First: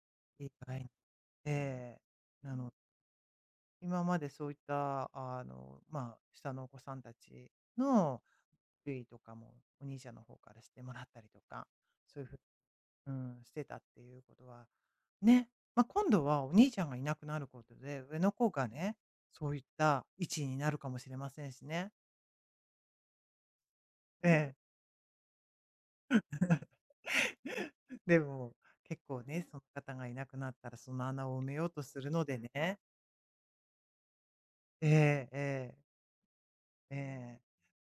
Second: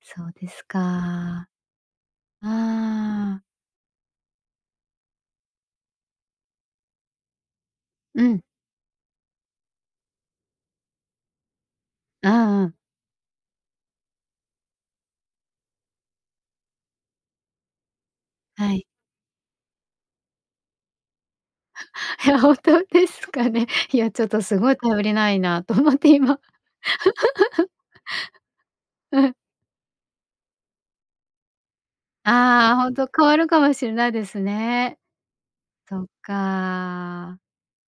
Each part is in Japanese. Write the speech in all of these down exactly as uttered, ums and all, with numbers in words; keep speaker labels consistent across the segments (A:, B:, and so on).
A: そう
B: い
A: で
B: っ
A: す
B: ぱ
A: か。
B: い
A: あ
B: ええ、なの
A: あ。
B: 今までそういったあの、まあ、下のお子さんたち
A: う
B: の、
A: ん。
B: ゆいとかも、お兄ちゃんの方からしてもらったりとか、そういう
A: あ、
B: ふう
A: うん。
B: うん、してたっていうことは、ね、ま、今度はお兄ちゃんがいなくなることで、上の子が
A: はい。
B: ね、そういった位置になるかもしれませんしね。
A: いや、本当ですかね。いや、ちょっ
B: え
A: と
B: え。
A: すごい頼りないなと思って今。
B: でも、結
A: う
B: 構
A: ん。
B: ね、そん方がいなくなったらその穴を埋めようとするので
A: あ
B: ね。
A: あ、ほんと変わるかもしれないですね。
B: ええ、ええ。
A: そっか、
B: ええ、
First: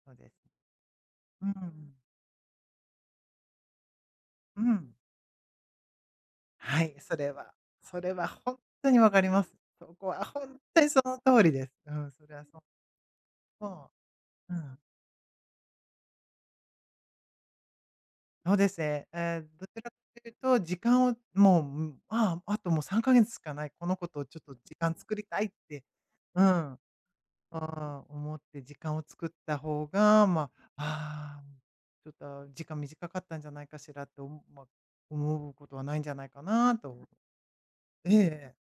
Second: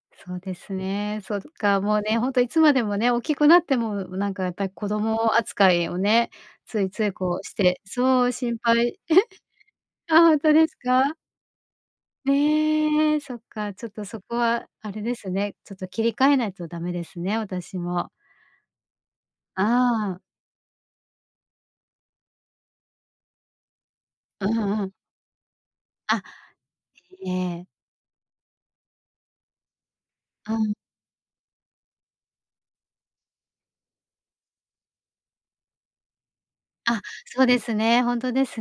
B: そうで
A: そうですね。そっ
B: う
A: か、
B: ん。
A: もうね、ほんといつまでもね、大きくなっても、うなんかやっ
B: う
A: ぱり子
B: ん。
A: 供扱いをね、つ
B: は
A: い
B: い、
A: つい
B: それ
A: こう
B: は
A: して、
B: それ
A: そ
B: は
A: う
B: ほ
A: 心
B: んと
A: 配
B: に分かり ます。そこ
A: あ、
B: は
A: ほん
B: ほ
A: と
B: ん
A: です
B: とにそ
A: か？
B: の通りです。うん、それはそう。
A: え、そっか、ちょ
B: そ
A: っとそこ
B: う。う
A: は
B: ん。
A: あれですね、ちょっと切り替えないとダメですね、私も。
B: そうでせ。ええ、どちら
A: ああ。
B: というと時間を、もう、ん、まあ、「あともうさんかげつしかない。この子とちょっ
A: う
B: と時
A: んうん。
B: 間作りたい」って、
A: あ、
B: うん。あ
A: えええ。
B: あ、思って時間を作った方が、ま、
A: うん。
B: 「あ、ちょっと時間短かったんじゃないかしら」と、ま、思うことはないんじゃないかなと
A: あ、
B: お
A: そうですね。ほ
B: え
A: んとで
B: え。
A: す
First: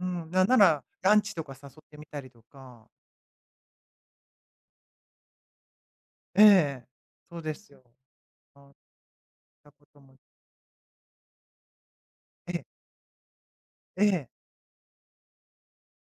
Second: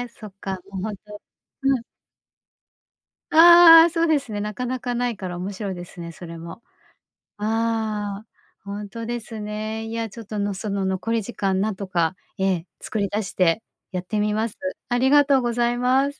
B: う
A: そ
B: ん、
A: っ
B: なんな
A: か、も
B: ら
A: うほん
B: ラ
A: と
B: ンチとか誘っ
A: うん。
B: てみたりとか。
A: ああ、そうですね。なかなかないから面白いですね、それ
B: え
A: も。
B: え、そうですよ。
A: ああ、
B: おん
A: ほんとです
B: た
A: ね。
B: こ
A: い
B: と
A: や
B: も。
A: ちょっとの、その残り時間何とか、え
B: ええ。
A: え、作り出してやっ
B: え
A: て
B: え。
A: みます。ありがとうございます。